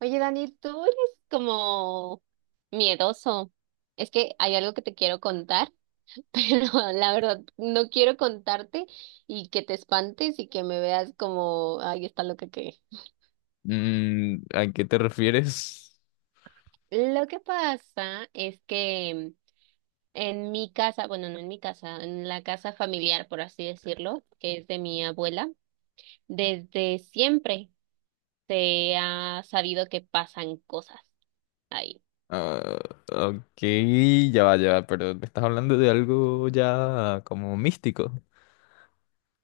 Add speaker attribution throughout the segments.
Speaker 1: Oye, Dani, tú eres como miedoso. Es que hay algo que te quiero contar, pero la verdad no quiero contarte y que te espantes y que me veas como, ay, está loca que...
Speaker 2: Mm, ¿a qué te refieres?
Speaker 1: Lo que pasa es que en mi casa, bueno, no en mi casa, en la casa familiar, por así decirlo, que es de mi abuela, desde siempre se ha sabido que pasan cosas ahí.
Speaker 2: Ah, ok, ya va, pero me estás hablando de algo ya como místico.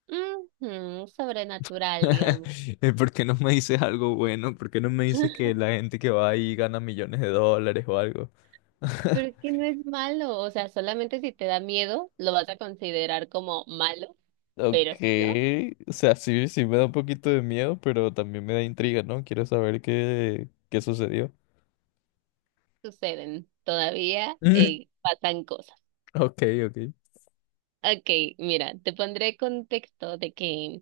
Speaker 1: Ujú, sobrenatural, digamos.
Speaker 2: ¿Por qué no me dices algo bueno? ¿Por qué no me dices que la gente que va ahí gana millones de dólares o algo?
Speaker 1: Pero es que no es malo, o sea, solamente si te da miedo lo vas a considerar como malo, pero
Speaker 2: Ok,
Speaker 1: si no,
Speaker 2: o sea, sí me da un poquito de miedo, pero también me da intriga, ¿no? Quiero saber qué sucedió.
Speaker 1: suceden. Todavía pasan cosas.
Speaker 2: Ok, ok.
Speaker 1: Ok, mira, te pondré contexto de que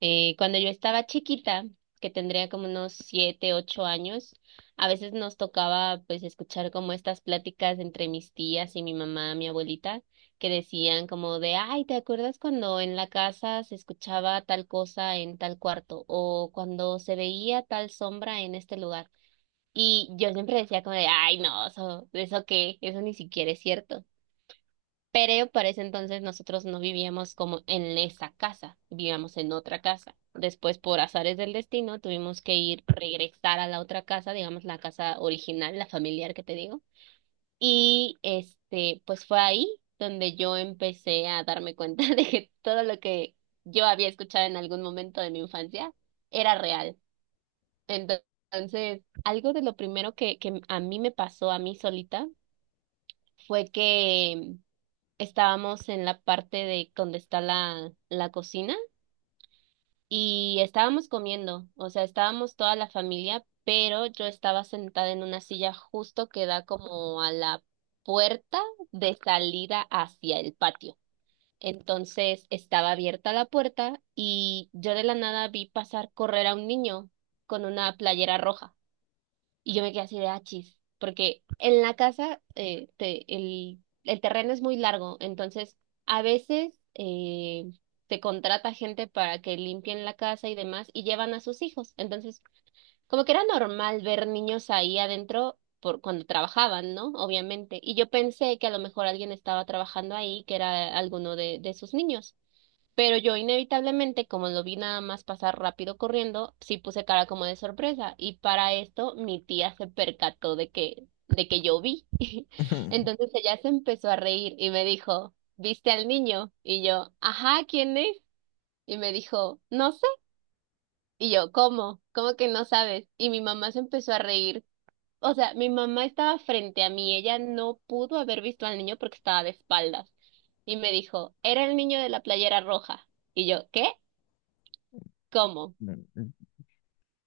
Speaker 1: cuando yo estaba chiquita, que tendría como unos 7, 8 años. A veces nos tocaba pues escuchar como estas pláticas entre mis tías y mi mamá, mi abuelita, que decían como de, ay, ¿te acuerdas cuando en la casa se escuchaba tal cosa en tal cuarto o cuando se veía tal sombra en este lugar? Y yo siempre decía como de, ay, no, eso qué, eso ni siquiera es cierto. Pero para ese entonces nosotros no vivíamos como en esa casa, vivíamos en otra casa. Después, por azares del destino, tuvimos que ir, regresar a la otra casa, digamos la casa original, la familiar que te digo. Y este, pues fue ahí donde yo empecé a darme cuenta de que todo lo que yo había escuchado en algún momento de mi infancia era real. Entonces, algo de lo primero que a mí me pasó a mí solita fue que estábamos en la parte de donde está la cocina y estábamos comiendo, o sea, estábamos toda la familia, pero yo estaba sentada en una silla justo que da como a la puerta de salida hacia el patio. Entonces estaba abierta la puerta y yo de la nada vi pasar correr a un niño con una playera roja. Y yo me quedé así de achis, porque en la casa el terreno es muy largo, entonces a veces se contrata gente para que limpien la casa y demás y llevan a sus hijos. Entonces, como que era normal ver niños ahí adentro por cuando trabajaban, ¿no? Obviamente. Y yo pensé que a lo mejor alguien estaba trabajando ahí, que era alguno de sus niños. Pero yo inevitablemente, como lo vi nada más pasar rápido corriendo, sí puse cara como de sorpresa. Y para esto mi tía se percató de de que yo vi. Entonces ella se empezó a reír y me dijo, ¿viste al niño? Y yo, ajá, ¿quién es? Y me dijo, no sé. Y yo, ¿cómo? ¿Cómo que no sabes? Y mi mamá se empezó a reír. O sea, mi mamá estaba frente a mí, ella no pudo haber visto al niño porque estaba de espaldas. Y me dijo, era el niño de la playera roja. Y yo, ¿qué? ¿Cómo?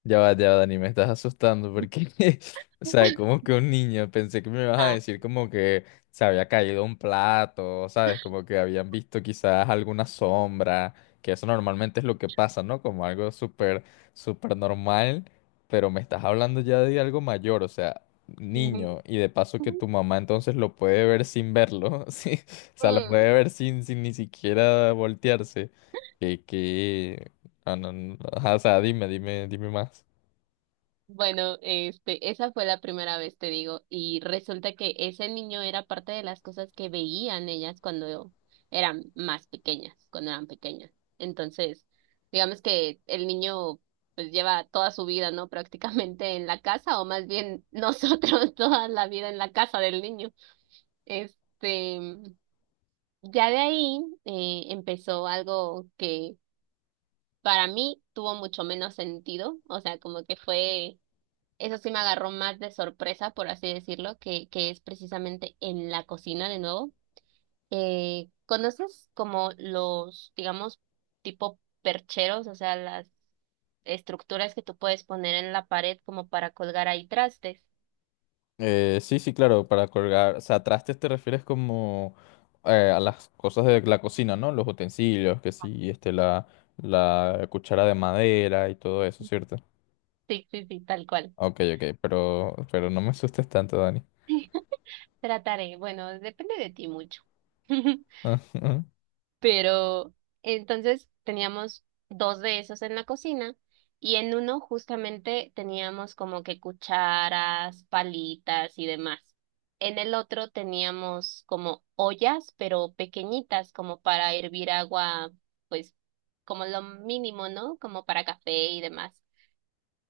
Speaker 2: Ya va, Dani, me estás asustando porque o sea, como que un niño, pensé que me ibas a
Speaker 1: Ah,
Speaker 2: decir como que se había caído un plato, ¿sabes? Como que habían visto quizás alguna sombra, que eso normalmente es lo que pasa, ¿no? Como algo súper, súper normal, pero me estás hablando ya de algo mayor, o sea,
Speaker 1: ujú,
Speaker 2: niño, y de paso que
Speaker 1: ujú,
Speaker 2: tu mamá entonces lo puede ver sin verlo, ¿sí? O sea, lo
Speaker 1: mm.
Speaker 2: puede ver sin ni siquiera voltearse. Que... Ah, no, no, ajá, o sea, dime más.
Speaker 1: Bueno, este, esa fue la primera vez, te digo, y resulta que ese niño era parte de las cosas que veían ellas cuando eran más pequeñas, cuando eran pequeñas. Entonces, digamos que el niño pues lleva toda su vida, ¿no? Prácticamente en la casa, o más bien nosotros toda la vida en la casa del niño. Este, ya de ahí empezó algo que para mí tuvo mucho menos sentido, o sea, como que fue, eso sí me agarró más de sorpresa, por así decirlo, que es precisamente en la cocina de nuevo. ¿Conoces como los, digamos, tipo percheros, o sea, las estructuras que tú puedes poner en la pared como para colgar ahí trastes?
Speaker 2: Sí, sí, claro, para colgar, o sea, trastes te refieres como a las cosas de la cocina, ¿no? Los utensilios, que sí, este, la cuchara de madera y todo eso, ¿cierto?
Speaker 1: Sí, sí, sí, tal cual.
Speaker 2: Ok, ok, pero no me asustes tanto, Dani.
Speaker 1: Trataré, bueno, depende de ti mucho. Pero entonces teníamos dos de esos en la cocina y en uno justamente teníamos como que cucharas, palitas y demás. En el otro teníamos como ollas, pero pequeñitas, como para hervir agua, pues como lo mínimo, ¿no? Como para café y demás.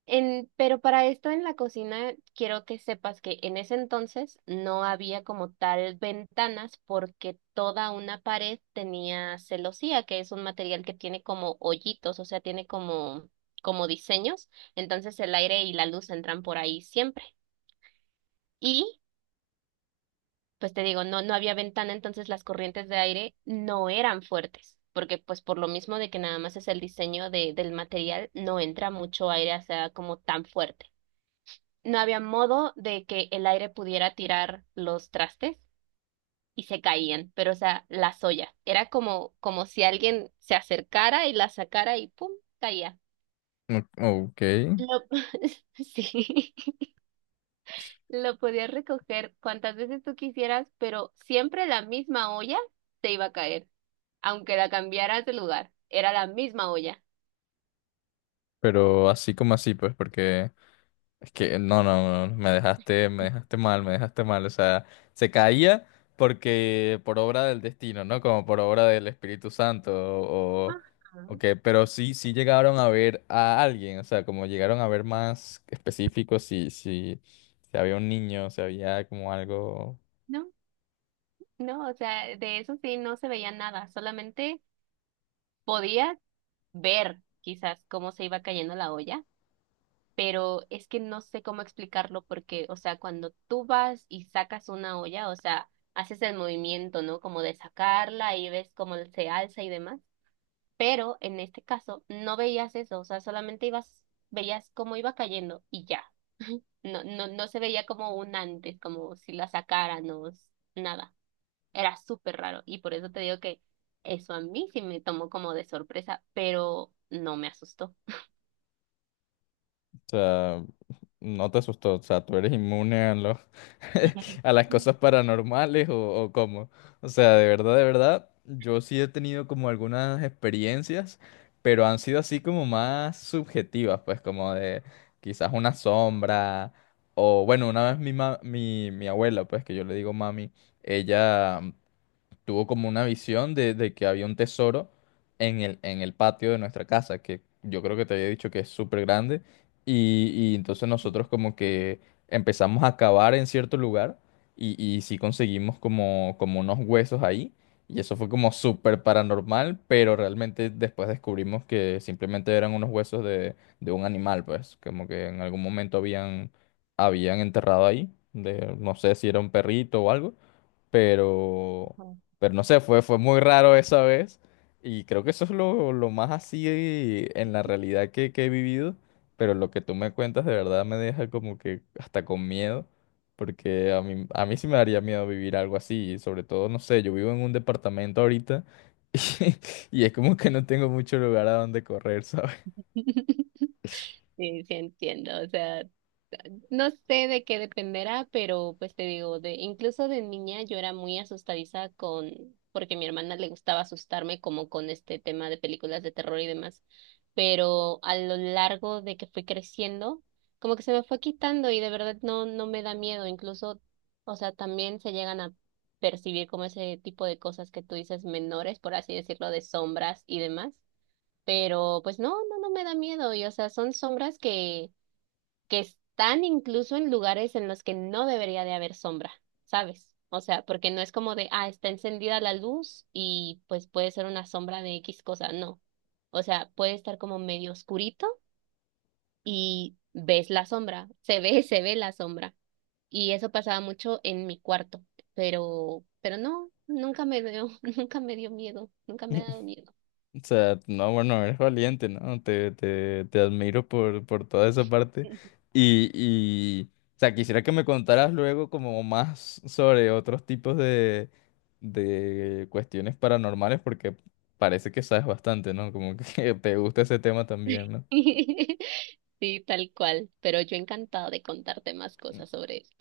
Speaker 1: En, pero para esto en la cocina quiero que sepas que en ese entonces no había como tal ventanas porque toda una pared tenía celosía, que es un material que tiene como hoyitos, o sea, tiene como, como diseños, entonces el aire y la luz entran por ahí siempre. Y pues te digo, no, no había ventana, entonces las corrientes de aire no eran fuertes, porque pues por lo mismo de que nada más es el diseño del material, no entra mucho aire, o sea, como tan fuerte. No había modo de que el aire pudiera tirar los trastes y se caían, pero o sea, las ollas. Era como, como si alguien se acercara y la sacara y ¡pum! Caía.
Speaker 2: Ok,
Speaker 1: Lo, sí, lo podías recoger cuantas veces tú quisieras, pero siempre la misma olla te iba a caer, aunque la cambiaras de lugar. Era la misma olla.
Speaker 2: pero así como así, pues, porque... Es que no, no, no, no, me dejaste mal, me dejaste mal. O sea, se caía porque por obra del destino, ¿no? Como por obra del Espíritu Santo
Speaker 1: Ajá.
Speaker 2: o qué, pero sí llegaron a ver a alguien, o sea, como llegaron a ver más específicos si había un niño, si había como algo,
Speaker 1: No, no, o sea, de eso sí no se veía nada, solamente podías ver quizás cómo se iba cayendo la olla, pero es que no sé cómo explicarlo porque, o sea, cuando tú vas y sacas una olla, o sea, haces el movimiento, ¿no? Como de sacarla y ves cómo se alza y demás, pero en este caso no veías eso, o sea, solamente ibas, veías cómo iba cayendo y ya. No, no, no se veía como un antes, como si la sacaran o nada. Era súper raro y por eso te digo que eso a mí sí me tomó como de sorpresa, pero no me asustó.
Speaker 2: o sea. No te asustó, o sea, tú eres inmune a los, a las cosas paranormales o cómo. O sea, de verdad, yo sí he tenido como algunas experiencias, pero han sido así como más subjetivas, pues como de quizás una sombra o bueno, una vez mi abuela, pues que yo le digo mami, ella tuvo como una visión de que había un tesoro en en el patio de nuestra casa, que yo creo que te había dicho que es súper grande. Y entonces nosotros como que empezamos a cavar en cierto lugar y sí conseguimos como, como unos huesos ahí. Y eso fue como súper paranormal, pero realmente después descubrimos que simplemente eran unos huesos de un animal, pues, como que en algún momento habían enterrado ahí, de, no sé si era un perrito o algo. Pero, pero no sé, fue muy raro esa vez. Y creo que eso es lo más así en la realidad que he vivido. Pero lo que tú me cuentas de verdad me deja como que hasta con miedo. Porque a mí sí me daría miedo vivir algo así. Y sobre todo, no sé, yo vivo en un departamento ahorita. Y, y es como que no tengo mucho lugar a donde correr, ¿sabes?
Speaker 1: Sí, sí entiendo, o sea, no sé de qué dependerá, pero pues te digo, de incluso de niña yo era muy asustadiza con, porque a mi hermana le gustaba asustarme como con este tema de películas de terror y demás, pero a lo largo de que fui creciendo, como que se me fue quitando y de verdad no, no me da miedo, incluso, o sea, también se llegan a percibir como ese tipo de cosas que tú dices menores, por así decirlo, de sombras y demás, pero pues no, no, no me da miedo y o sea, son sombras que están incluso en lugares en los que no debería de haber sombra, ¿sabes? O sea, porque no es como de, ah, está encendida la luz y pues puede ser una sombra de X cosa, no. O sea, puede estar como medio oscurito y ves la sombra, se ve, se ve la sombra. Y eso pasaba mucho en mi cuarto, pero no, nunca me dio, nunca me dio miedo, nunca me ha dado miedo.
Speaker 2: O sea, no, bueno, eres valiente, ¿no? Te admiro por toda esa parte. Y, o sea, quisiera que me contaras luego como más sobre otros tipos de cuestiones paranormales, porque parece que sabes bastante, ¿no? Como que te gusta ese tema también, ¿no?
Speaker 1: Sí, tal cual, pero yo encantada de contarte más cosas sobre eso.